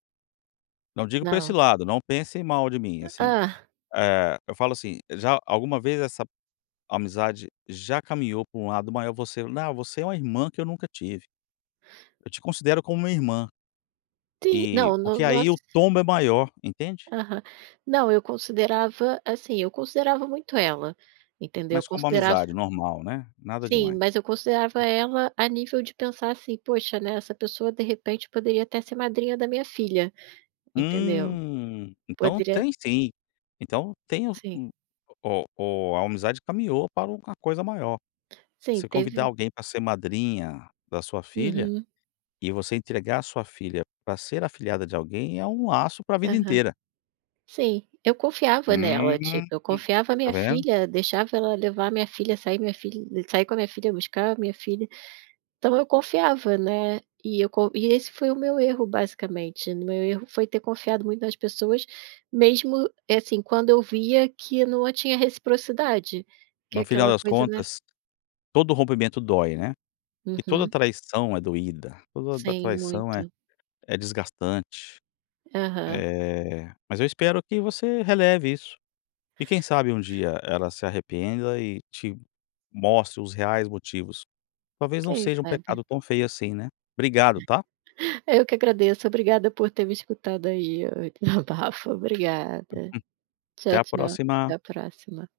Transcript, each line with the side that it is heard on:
left: Não digo pra esse
right: Não.
left: lado, não pensem mal de mim, assim.
right: Hã.
left: Eh, eu falo, assim, já alguma vez essa amizade já caminhou pra um lado maior, "você não, você é uma irmã que eu nunca tive. Eu te considero como uma irmã".
right: Sim,
left: Eh,
right: não, no
left: porque
right: nos
left: aí o tombo é maior, entende?
right: Aham. Não, eu considerava assim, eu considerava muito ela, entendeu. Eu
left: Mas como
right: considerava
left: amizade normal, né? Nada
right: Sim,
left: demais.
right: mas eu considerava ela a nível de pensar, assim: "Poxa, né, essa pessoa, de repente, poderia até ser madrinha da minha filha", entendeu?
left: Hum, então
right: Poderia
left: tem sim. Então tem o
right: Sim.
left: o o a amizade caminhou para uma coisa maior.
right: Sim,
left: Você convidar
right: teve
left: alguém para ser madrinha da sua filha
right: Uhum.
left: e você entregar a sua filha para ser afilhada de alguém, é um laço para a vida
right: Aham.
left: inteira.
right: Sim, eu confiava nela,
left: Hum,
right: tipo, eu confiava a
left: tá
right: minha
left: vendo?
right: filha, deixava ela levar a minha filha, sair minha filha sair com a minha filha, buscar a minha filha. Então eu confiava, né. E eu co e esse foi o meu erro basicamente, o meu erro foi ter confiado muito nas pessoas, mesmo, assim, quando eu via que não a tinha reciprocidade, que
left: No final
right: aquela
left: das
right: coisa não era
left: contas, todo rompimento dói, né. E toda a
right: Uhum.
left: traição é doída, toda da
right: Sim,
left: traição, é
right: muito.
left: é desgastante.
right: Aham.
left: Eh, mas eu espero que você releve isso, e quem sabe um dia ela se arrependa e te mostre os reais motivos. Talvez não
right: Quem
left: seja um
right: sabe.
left: pecado tão feio, assim, né. Obrigado tá?
right: Eu que agradeço, obrigada por ter me escutado aí o desabafo, obrigada.
left: Até
right: Tchau,
left: a
right: tchau, até
left: próxima.
right: a próxima.